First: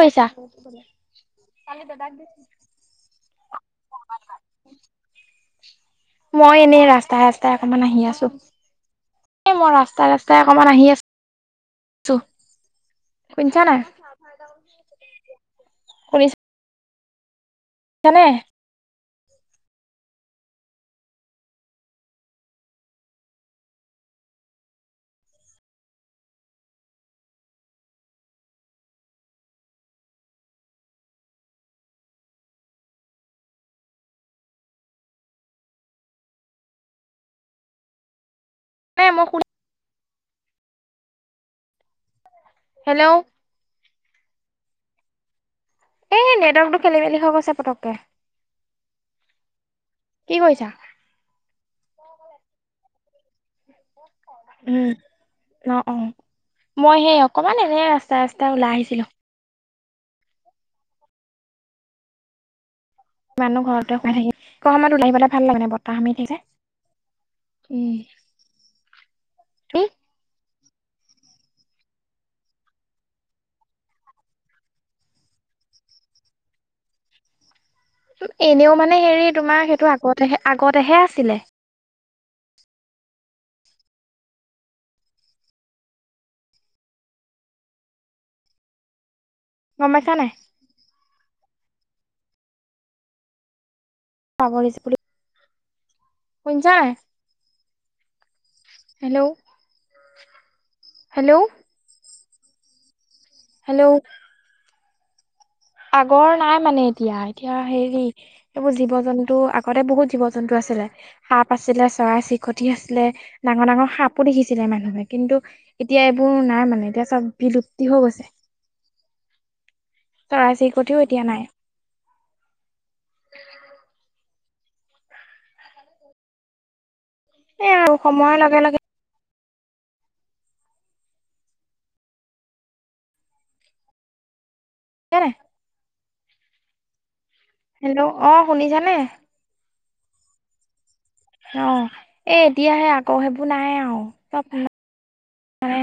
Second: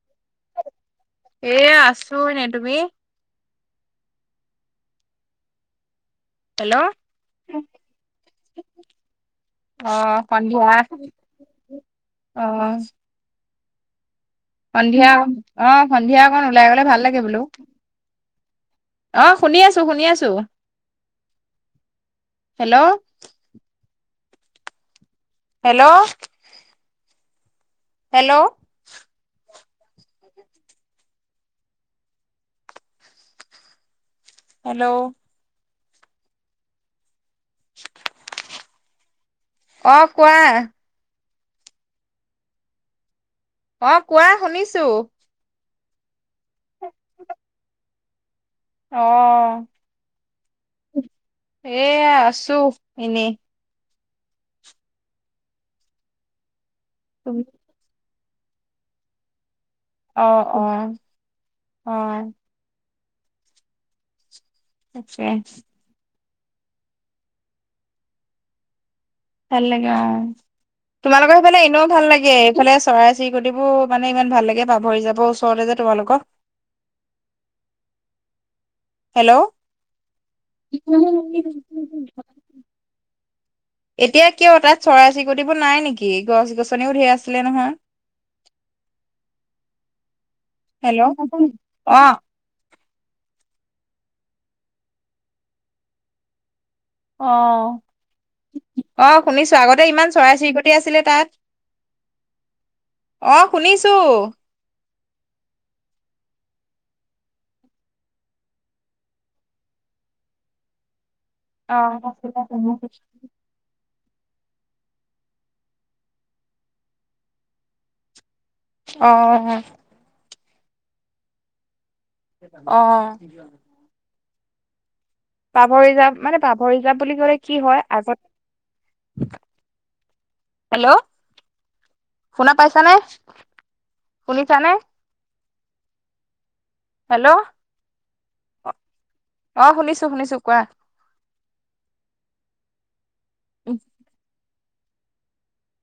কৈছা? এ আছো এনে। তুমি? মই হেল্ল' এনে ৰাস্তাই ৰাস্তাই অকনমান আহি আছোঁ। এ মই অ ৰাস্তাই ৰাস্তাই সন্ধিয়া অকমান আহি আছ- অ শুনিছা নাই? সন্ধিয়া অ অ সন্ধিয়া অকণ ওলাই গলে ভাল লাগে বোলো। নে আহ শুনি আছোঁ, শুনি আছোঁ। হেল্ল' হেল্ল' হেল্ল' হেল্ল' [inaudible] নে মই শুনা অ কোৱা? হেল্ল' অ কোৱা? শুনিছো। এই নেটৱৰ্কতটো খেলি মেলি হও গৈছে পটককে। অ কি কৰিছা? এয়া আছ- আছো এনে উম অ অ মই সেই তুমি অকমান এনেই আছ- ৰাস্তা ৰাস্তা ওলাই আহিছিলোঁ। অহ অহ অহ ইমান নো ঘৰতে সোমাই থাকিম এই সময়ত উলাই তাকে আহিব ভাল লাগে বতাহ মাৰি থাকে। উম ভাল তুমি লাগে অ। তোমালোকৰ সেইফালে এনেও ভাল লাগে এইফালে চৰাই চিৰিকটিবোৰ মানে ইমান ভাল লাগে পাভ ৰিজাৰ্ভ ওচৰতে যে তোমালোক এনেও মানে হেৰি তোমাৰ সেইটো আগতে আগতেহে আছিলে। হেল্ল' [unintelligible] এতিয়া কিয় তাত চৰাই চিৰিটবোৰ নাই নেকি গছ গছনিও ঢেৰ আছিলে নহয়। [inaudible] গম পাইছা নাই? হেল্ল' অ পাভ ৰিজাৰ্ভ বোলো শুন- অ'! অ'! হেল্ল' শুনিছোঁ। আগতে, ইমান চৰাই চিৰিকটি আছিলে তাত। হেল্ল' অ হেল্ল'। শুনিছোঁ। আগৰ নাই মানে এতিয়া এতিয়া হেৰি এইবোৰ জীৱ জন্তু আগতে বহুত জীৱ জন্তু আছ- ছিলে, সাপ অ আছিলে চৰাই-চিৰিকটি আছিলে, ডাঙৰ ডাঙৰ সাপ পো দেখিছিলে মানুহে কিন্তু এতিয়া এইবোৰ নাই মানে এতিয়া চব বিলুপ্তি হৈ গৈছে। অ অ চৰাই-চিৰিকটিও এতিয়া নাই। অহ। পাভ ৰিজাৰ্ভ যাব মানে পাভ ৰিজাৰ্ভ বুলি ক'লে কি এ হয় আৰু সময়ৰ লগে লগে আগত হেল্ল' শুনা পাইছানে, শুনিছানে? কেতে হেল্ল' হেল্ল' অ শুনিছানে অ শুনিছোঁ, শুনিছোঁ। কোৱা? অ এ এতিয়াহে আকৌ সেইবোৰ নাই আও চব [inaudible] মানে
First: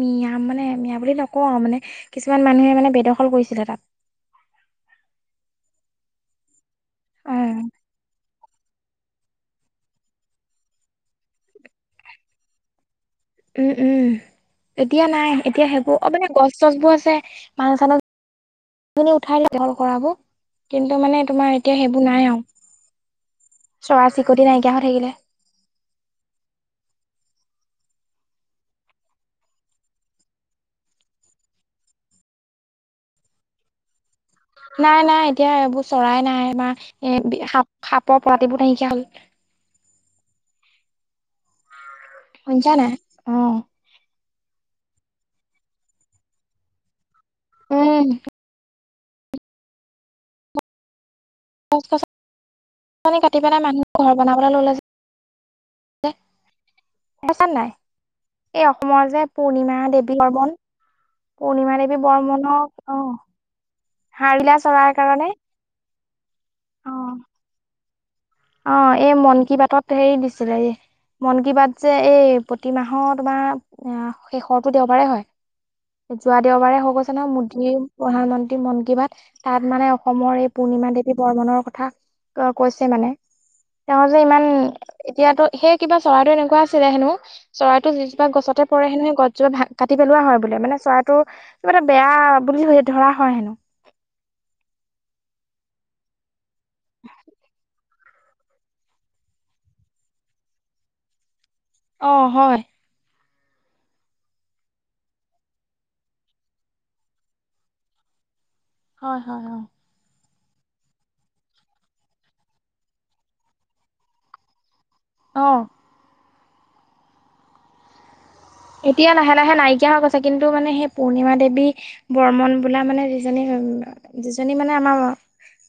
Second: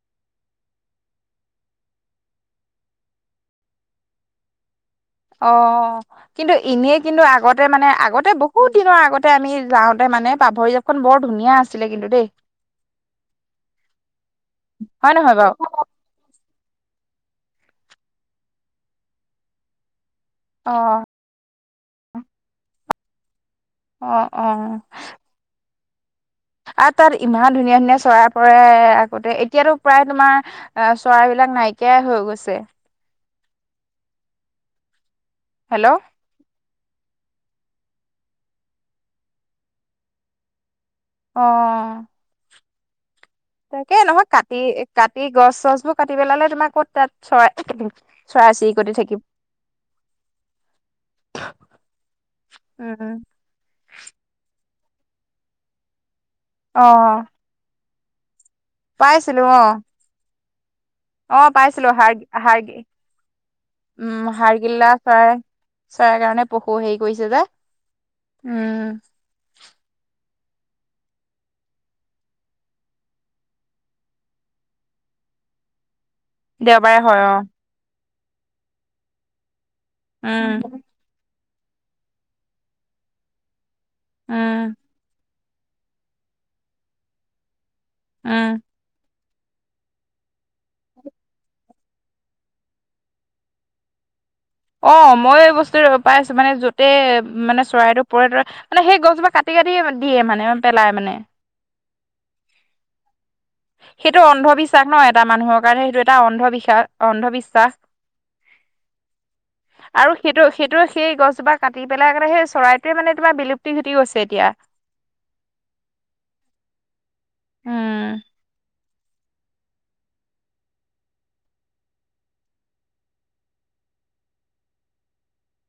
মিয়া মানে মিয়া বুলি নকওঁ আৰু মানে কিছুমান মানুহে মানে বেদখল কৰিছিলে তাত। [inaudible] অ কিন্তু এনেই কিন্তু অ আগতে মানে আগতে বহুত দিনৰ আগতে আমি যাওঁতে মানে পাভ ৰিজাৰ্ভ খন বৰ ধুনীয়া আছিলে কিন্তু দেই। উম উম এতিয়া হয় নাই নহয় এতিয়া বাৰু সেইবোৰ মানে গছ চচবোৰ আছে মানুহ চানুহ উঠাই দখল কৰা বোৰ। অ কিন্তু মানে তোমাৰ এতিয়া সেইবোৰ নাই আও। অ অ চৰাই-চৰিকটি নাইকিয়া হৈ থাকিলে। আৰু তাত, ইমান ধুনীয়া, ধুনীয়া চৰাই পৰে আগতে! এতিয়াতো প্ৰায় তোমাৰ, আঁ চৰাই এই বিলাক নাইকিয়াই হৈ গৈছে। নাই, নাই। এতিয়া এইবোৰ হেল্ল' চৰাই নাই। আমাৰ এ, সাপ, সাপৰ প্ৰজাতিবোৰ নাইকিয়া হ'ল। অ'! শুনিছা নাই? অ তাকে, নহয়। কাটি, কাটি গছ চছবোৰ কাটি পেলালে। তোমাৰ ক'ত তাত চৰাই, উম চৰাই-চিৰিকটি থাকি গছ, গছ, গছ-গছনি কাটি পেলাই মানুহ ঘৰ বনাবলে ল'লে যে। অ [unintelligible] বুজিছা নাই? এই অসমৰ যে, পাইছিলো অ পূৰ্ণিমা দেৱী বৰ্মন। অ'! পূৰ্ণিমা পাইছিলোঁ। দেৱী হাৰ্গ, বৰ্মনৰ হাৰ্গি অ উম, হাড়িলা চৰাইৰ হাৰ্গিল্লা কাৰণে চৰাই, চৰাই কাৰণে, পশু হেৰি অ কৰিছে যে। উম অ'! এই মন কি বাতত হেৰি দিছিলে। এ মন কি বাত যে, এই প্ৰতিমাহৰ তোমাৰ, শেষৰটো দেওবাৰে হয়। যোৱা দেওবাৰে হৈ গৈছে হয় অ নহয়, মোদীৰ প্ৰধানমন্ত্ৰী মন কি বাত। তাত মানে, অসমৰ উম এই, পূৰ্ণিমা দেৱী বৰ্মনৰ কথা কৈছে মানে। তেওঁ যে ইমান, উম এতিয়াতো, সেই কিবা চৰাইটো এনেকুৱা আছিলে হেনোঁ। চৰাইটো যি জোপা উম গছতে পৰে হেনোঁ। সেই, গছ [unintelligible] কাটি পেলোৱা হয়। বোলে মানে, চৰাইটো কিবা এটা বেয়া বুলি ধৰা হয় হেনোঁ। [inaudible] অ'! মইয়ো এই বস্তুটো পাইছোঁ। মানে, য'তে মানে, চৰাইটো পৰে, তাৰে মানে, সেই গছজোপা কাটি [unintelligible] দিয়ে মানে, পেলাই মানে। অ'! হয়। সেইটো অন্ধবিশ্বাস ন' এটা মানুহৰ কাৰণে। সেইটো এটা অন্ধবি [unintelligible] অন্ধবিশ্বাস। হয়, হয়, হয়। আৰু সেইটো, সেইটো, সেই গছজোপাৰ কাটি পেলাই মানে, সেই চৰাইটোৱে মানে, তোমাৰ বিলুপ্তি ঘটি গৈছে এতিয়া। অ'! উম! এতিয়া, লাহে লাহে নাইকিয়া হৈ গৈছে। কিন্তু, মানে সেই পূৰ্ণিমা দেৱী বৰ্মন বোলা মানে, যিজনী [unintelligible] যিজনী মানে আমাৰ,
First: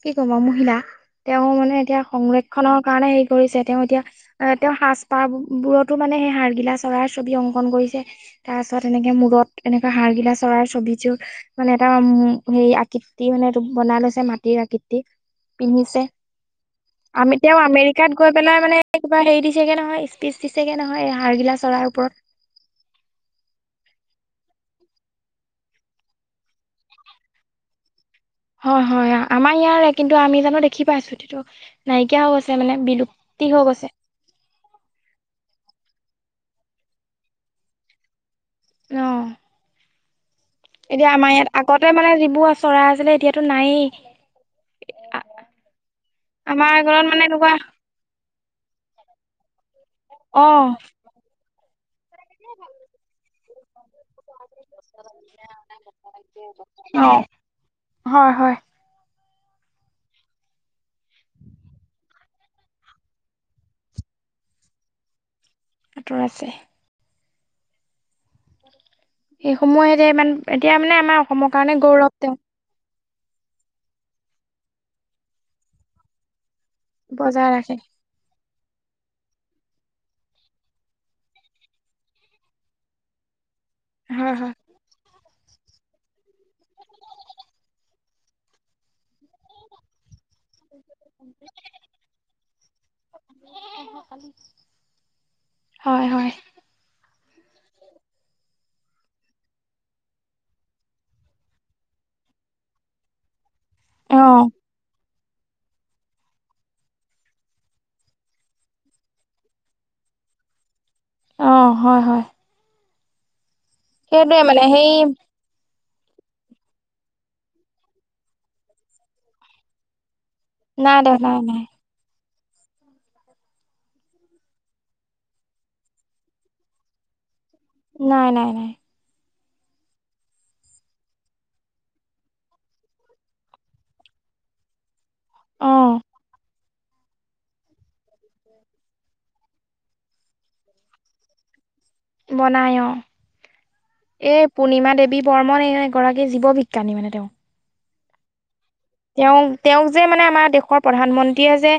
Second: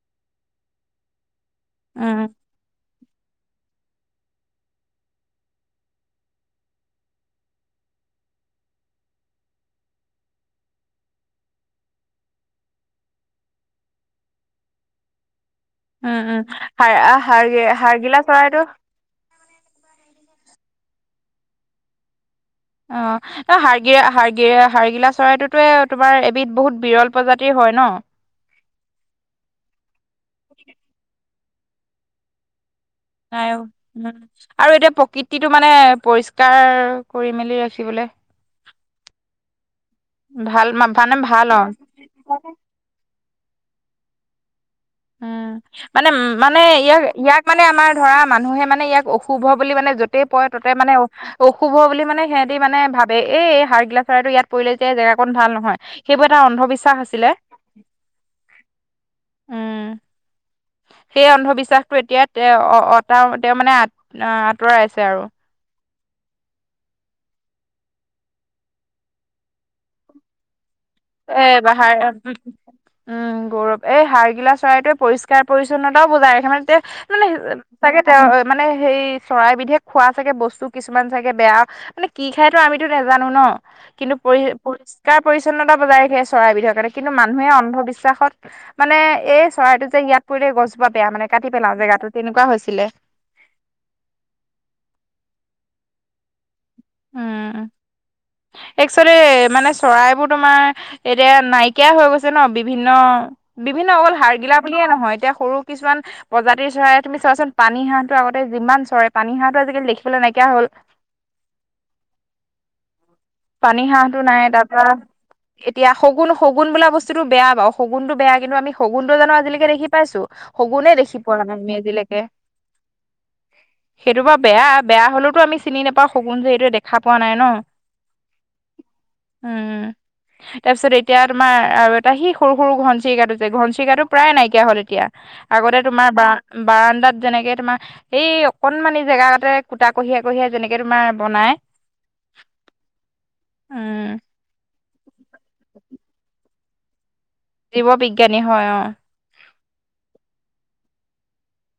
কি ক'ম আৰু মহিলা। তেওঁ মানে, এতিয়া উম সংৰক্ষনৰ কাৰণে, হেৰি কৰিছে। তেওঁ এতিয়া, এ তেওঁ সাজ- পাৰ বোৰতো মানে, সে হাৰ্গিলা চৰাই ছবি অং অংকন কৰিছে। তাৰ পাছত, এনেকে মূৰত, এনেকা হাৰ গিলা চৰাইৰ ছবিযোৰ, মানে এটা উ সেই আকৃতি মানে, এইটো বনাই লৈছে, মাটিৰ আকৃতি। পিন্ধিছে। উম উম হাৰ আমি, তেওঁ হাৰ্গি আমেৰিকাত হাৰ্গিলা গৈ চৰাইটো পেলাই মানে কিবা হেৰি দি দিছেগে নহয়, স্পিচ দিছেগে নহয়! এ, হাৰ্গিলা চৰাইৰ ওপৰত। অ'! হাৰ্গি, হাৰ্গি, হাৰ্গিলা চৰাইটো টোৱে, তোমাৰ এবিধ বহুত বিৰল প্ৰজাতিৰ হয় ন? হয়, হয়, আমাৰ ইয়াৰে। কিন্তু, আমি জানোঁ দেখি পাইছো? এতিয়াতো নাইকিয়া হৈ গৈছে মানে। বিলুপ্তি নাই অ'! হৈ গৈছে উম আৰু এতিয়া প্ৰকৃতিটো মানে পৰিষ্কাৰ কৰি মেলি ৰাখিবলে অ'! ভাল মা- এতিয়া, মানে আমাৰ ভাল অ ইয়াত আগতে মানে, যিবোৰ চৰাই আছিলে, এতিয়াতো নাইয়েই। উম! মানে, মানে, আমাৰ ইয়াক, ঘৰত ইয়াক এনেকুৱা মানে আমাৰ ধৰা, মানুহে মানে ইয়াক অশুভ বুলি মানে, য'তেই অ পৰে, ত'তে মানে, অশুভ বুলি মানে, সিহঁতি মানে ভাৱে! এই, হাৰ্গিলা চৰাইটো ইয়াত পৰিলে যে, এই জেগা কন ভাল নহয়। সেইবোৰ এটা অ অন্ধবিশ্বাস আছিলে। হয়, হয়। উম [inaudible] সেই অন্ধবিশ্বাসটো এতিয়া তেওঁ অটা তেওঁ মানে আঁতৰাইছে আৰু। আঁতৰাইছে। সেই সমূয়তে ইমান এতিয়া মানে আমাৰ অসমৰ এ কাৰণে গৌৰৱ বাহাৰ তেওঁ। উম গৌৰৱ এই হাৰগিলা চৰাইটোৱে পৰিষ্কাৰ পৰিচ্ছন্নতাও বুজাই ৰাখে [unintelligible] তে মানে বজাই ৰাখে চাগে তেওঁ মানে সেই চৰাইবিধে খোৱা চাগে বস্তু কিছুমান চাগে বেয়া মানে কি খায়তো আমিতো নাজানো ন। কিন্তু হয় পৰি হয় পৰিষ্কাৰ পৰিচ্ছন্নতা বজাই ৰাখে চৰাইবিধৰ কাৰণে কিন্তু মানুহে অন্ধবিশ্বাসত মানে এই চৰাইটো যে ইয়াত পৰিলে গছ জোপা বেয়া মানে কাটি পেলাও জেগাতো তেনেকুৱা হৈছিলে। হয় হয়। একচোৱেলি মানে চৰাইবোৰ তোমাৰ এতিয়া নাইকিয়া হৈ গৈছে ন বিভিন্ন বিভিন্ন অ অকল হাৰগিলা বুলিয়ে নহয় এতিয়া সৰু কিছুমান প্ৰজাতিৰ চৰাই তুমি চোৱাচোন পানী হাঁহটো আগতে যিমান চৰা পানী হাঁহটো আজিকালি দেখিবলে নাইকিয়া কা হ'ল। অ হয় হয়। পানী হাঁহটো সেইটোৱে নাই মানে তাপা সেই এতিয়া শগুণ শগুণ বোলা বস্তুটো বেয়া বাও, শগুণটো বেয়া কিন্তু আমি শগুটো জানো আজিলেকে দেখি পাইছোঁ? শগুনে দেখি পোৱা নাই আমি আজিলেকে। সেইটো বা বেয়া বেয়া হলেওতো আমি চিনি নোপাওঁ শগুণ যে এইটোৱে দেখা পোৱা নাই ন। নাই নাই নাই। উম। তাৰপিছত এতিয়া তোমাৰ আৰু এটা সি সৰু সৰু ঘন চিৰিকাটো যে ঘন চিৰিকাটো প্ৰায় নাইকিয়া হ'ল এতিয়া। অ আগতে তোমাৰ বা বাৰান্দাত যেনেকে তোমাৰ এই অকনমান এই জেগা তাতে কুটা কঢ়িয়া কঢ়িয়াই যেনেকে তোমাৰ বনাই। বনাই অ উম এ পূৰ্ণিমা দেৱ- বি বৰ্মন এই এগৰাকী জীৱ বিজ্ঞানী মানে তেওঁ। জীৱ বিজ্ঞানী হয় অ। তেওঁ তেওঁক যে মানে আমাৰ দেশৰ প্ৰধানমন্ত্ৰীয়ে যে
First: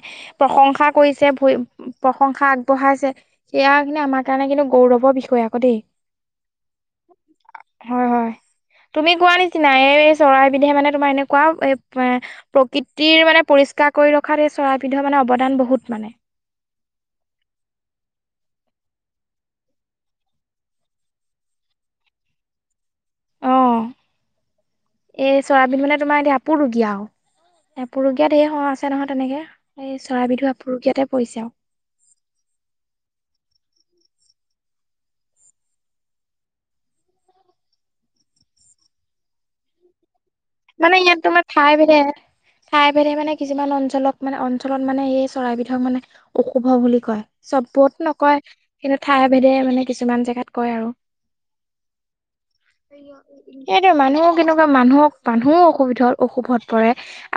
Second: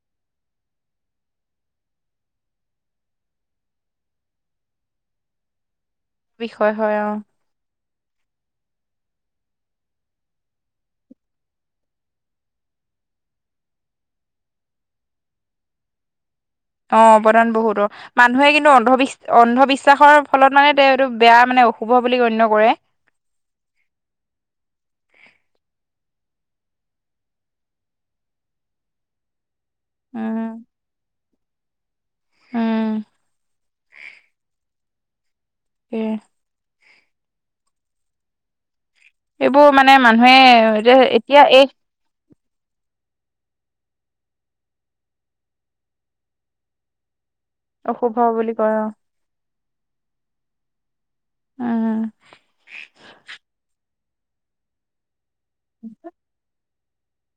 প্ৰশংসা কৰিছে ভই প্ৰশংসা আগবঢ়াই- খাইছে সেয়া কিন্তু আমাৰ কাৰণে কিন্তু গৌৰৱৰ বিষয় আকৌ দেই। বিষয় হয় অহ। হয় হয় তুমি কোৱা নিচিনা এই চৰাইবিধে মানে তোমাৰ এনেকুৱা এপ- এ প্ৰকৃতিৰ মানে পৰিষ্কাৰ কৰি ৰখাত এই চৰাইবিধৰ মানে অৱদান বহুত মানে। অ অৱদান বহুত অ। মানুহে কিন্তু অন্ধবিশ্ব অন্ধবিশ্বাসৰ ফলত মানে এইটো বেয়া মানে অশুভ বুলি গণ্য কৰে। অ এই চৰাইবিধ মানে তোমাৰ এতিয়া আপুৰুগীয়া আও, আপুৰুগীয়াত ধেই হহা আছে নহয় তেনেকে। এই চৰাইবিধু উম আপুৰুগীয়াতে পৰিছে আও। উম। উম। সেইবোৰ মানে মানুহে মানে যে এতিয়া এই বেদে মানে কিছুমান অঞ্চলক মানে অঞ্চলত মানে এই চৰাইবিধক মানে অশুভ বুলি কয়। চপোত অশুভ নকয় বুলি কয় অ কিন্তু ঠাই ভেদে মানে কিছুমান জেগাত কয় আৰু। উম এইটো মানুহ কেনেকুৱা মানুহক মানুহও অসুবিধ অশুভত পৰে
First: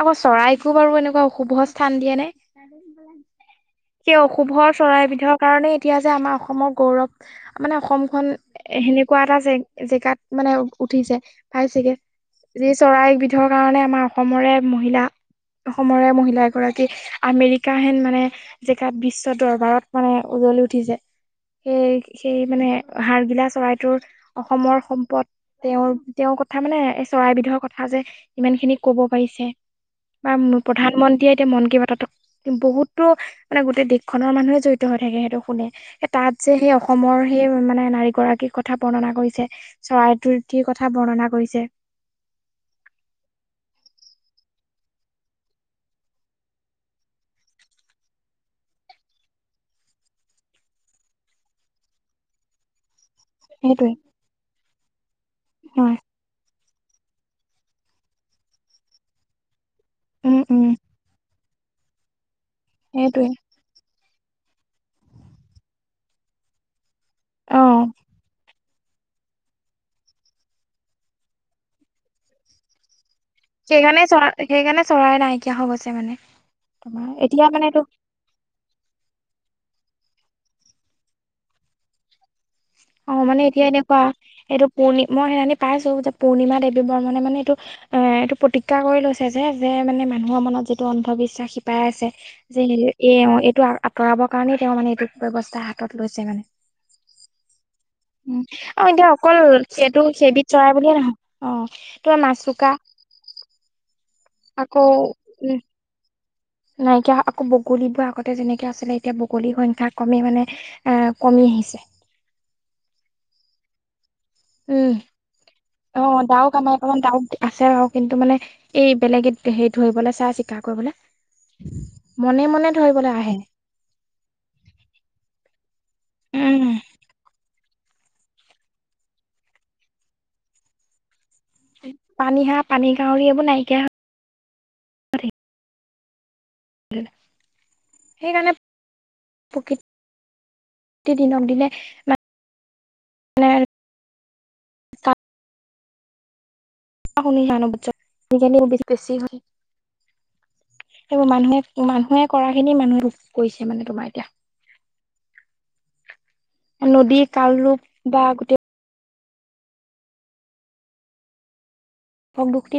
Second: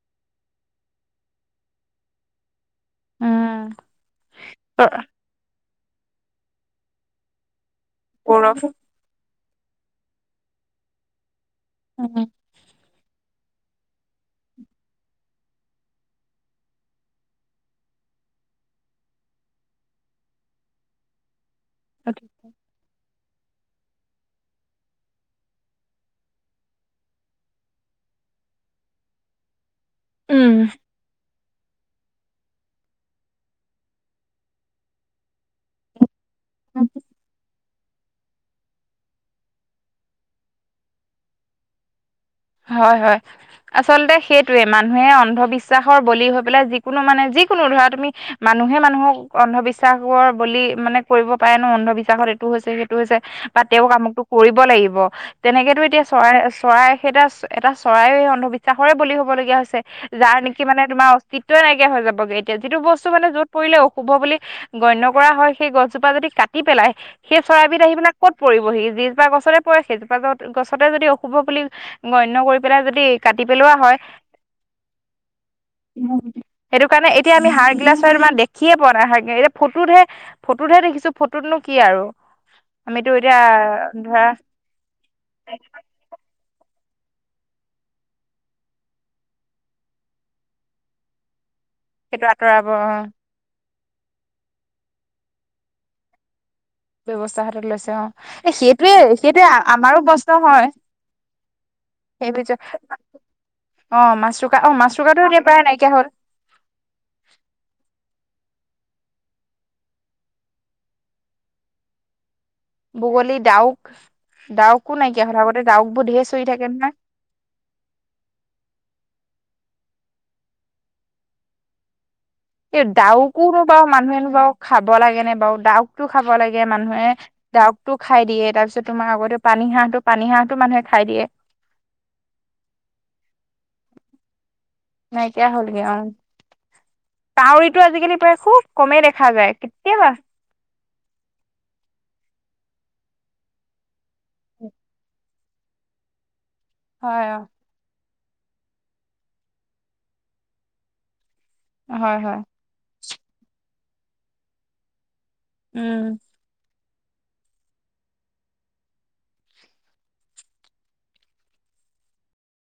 আকৌ চৰাইকো বাৰু এনেকুৱা অশুভ স্থান দিয়ে নে। উম সেই অশুভ চৰাইবিধৰ কাৰণে এতিয়া যে আমাৰ অসমৰ গৌৰৱ। মানে অসমখন গৌৰৱ সেনেকুৱা এটাে জে জেগাত মানে উঠিছে পাইছেগে। উম যি চৰাইবিধৰ কাৰণে আমাৰ অসমৰে মহিলা অসমৰে মহিলা এগৰাকী আমেৰিকা হেন মানে জেগাত বিশ্ব দৰবাৰত মানে উজলি উঠিছে। সেই সেই মানে হাৰগিলা চৰাইটোৰ অসমৰ সম্পদ। তেওঁৰ তেওঁৰ কথা মানে চৰাইবিধৰ কথা যে ইমান খিনি কব পাৰিছে। উম বাম প্ৰধানমন্ত্ৰী এতিয়া তিয়া মন কি বাতোতো বহুতো মানে গোটেই দেশখনৰ মানুহে জড়িত হৈ থাকে সেটো শুনে তাত যে সেই অসমৰ সেই মানে নাৰী গৰাকীৰ কথা বৰ্ণনা কৰিছে চৰাইটো টিৰ কথা বৰ্ণনা কৰিছে। হয় হয় আচলতে সেইটোয়ে মানুহে অন্ধবিশ্বাসৰ বলি হৈ পেলাই যিকোনো মানে যে যিকোনো ধৰা তুমি মানুহে মানুহক অন্ধবিশ্বাসৰ বলি মানে কৰিব পাৰে ন অন্ধবিশ্বাসত এত- ইটো হৈছে সেইটো হৈছে বা তেওঁক সেইটোৱে আমুকটো কৰিব লাগিব তেনেকেতো হয় এতিয়া চৱাই চৱাই সেইটা এটা চৰাই এই অন্ধবিশ্বাসৰে বলি হবলগীয়া হৈছে যাৰ উম নেকি উম মানে তোমা- টিটটুৱেয়ে নাইকিয়া‌ হৈ যাবগে এতিয়া যিটো বস্তু মানে সেইটোৱে য'ত পৰিলে অশুভ বুলি গণ্য কৰা হয় সেই গছজোপা যদি কাটি পেলাই সেই চৰাইবিধ অ আহি পেনাই কত পৰিব সি। যিজোপা গছতে পৰে সেইজোপা জ গছতে যদি অশুভ বুলি গণ্য কৰি পেলাই যদি কাটি পেলোৱা হয় সেইকাৰণে চৰা সেইকাৰণে চৰাই নাইকিয়া হৈ গৈছে মানে সেইটো তোমাৰ কাৰণে এতিয়া আমি মানে হাৰ এইটো গিলা চৱাইটো মা দেখ- খিয়ে পোৱা নাই হাইগ এতিয়া ফটোতহে ফটোতহে দেখিছো ফটোতনো কি আৰু। অ মানে এতিয়া এনেকুৱা ধৰা এইটো পূৰ্ণি মই সেইনানি পাইছো যে পূণিমা দেৱ বৰ্মনে মানে এইটো এ এইটো প্ৰতিগ্যা কৰি লৈছে যে যে মানে মানুহৰ মনত যিটো অন্ধবিশ্বাস সি পাই আছে সেইটো আঁতৰাব যে এ অ এইটো আ আ আঁতৰাব কাৰণেই তেওঁ মানে এইটো ব্যৱস্থা হাতত লৈছে মানে। ব্যৱস্থ- তা হাতত লৈছে অ উম এ আৰু সেইটোৱে এতিয়া অকল সেইটোৱে আমাৰো সেইটো প্ৰশ্ন সেইবিধ হয়। চৰাই বুলিয়ে নহয় অ তোমাৰ সে- মাচুকা অ মাছৰোকা অ আকৌ মাছৰোকাটো এতিয়া উম প্ৰায় নাইকিয়া হ'ল। নাইকিয়া হ‌ আকৌ বগলীবুৱা আগতে যেনেকে আছিলে এতিয়া বগলী সংখ্যা কমেই মানে এ কমি আহিছে। বগলী, ডাউক, ডাউকো উম নাইকিয়া হৈ থাকিয়া আগত। অ দাউক আমা এপেলেন দাউক আছে বাও কিন্তু মানে এই বেলেগে সেই ধৰিবলে চাই চিকা কৰিবলে। এ দাউকোনো বাও মানুহেনো বাও খাব লাগে নে বাও দাউক টো খাব লাগে উম মানুহে। দাউকতো খাই দিয়ে তাপিছত তোমাৰ আগতে পানী হাঁহ পানী হাঁহোটো মানুহে খাই দিয়ে। পানী হাহ পানী কাউৰি এইবোৰত নাইকিয়া হ নাইকিয়া হ'লগে অঁ। তাউৰীটো আজিকালি প্ৰায় সেইকাৰণে খুব কমেই দেখা যায় কেতিয়াবা। প্ৰতি দিনক দিনে মা নে হয় শুনি অ জান বুজছ কিজানি আক বে বেছি হয়। মানুহে হয় মানুহে হয় কৰা খিনি মানুহে কৰিছে মানে তোমাৰ এতিয়া। উম। নদী কালৰূপ বা গোটেই ভূ দুকটি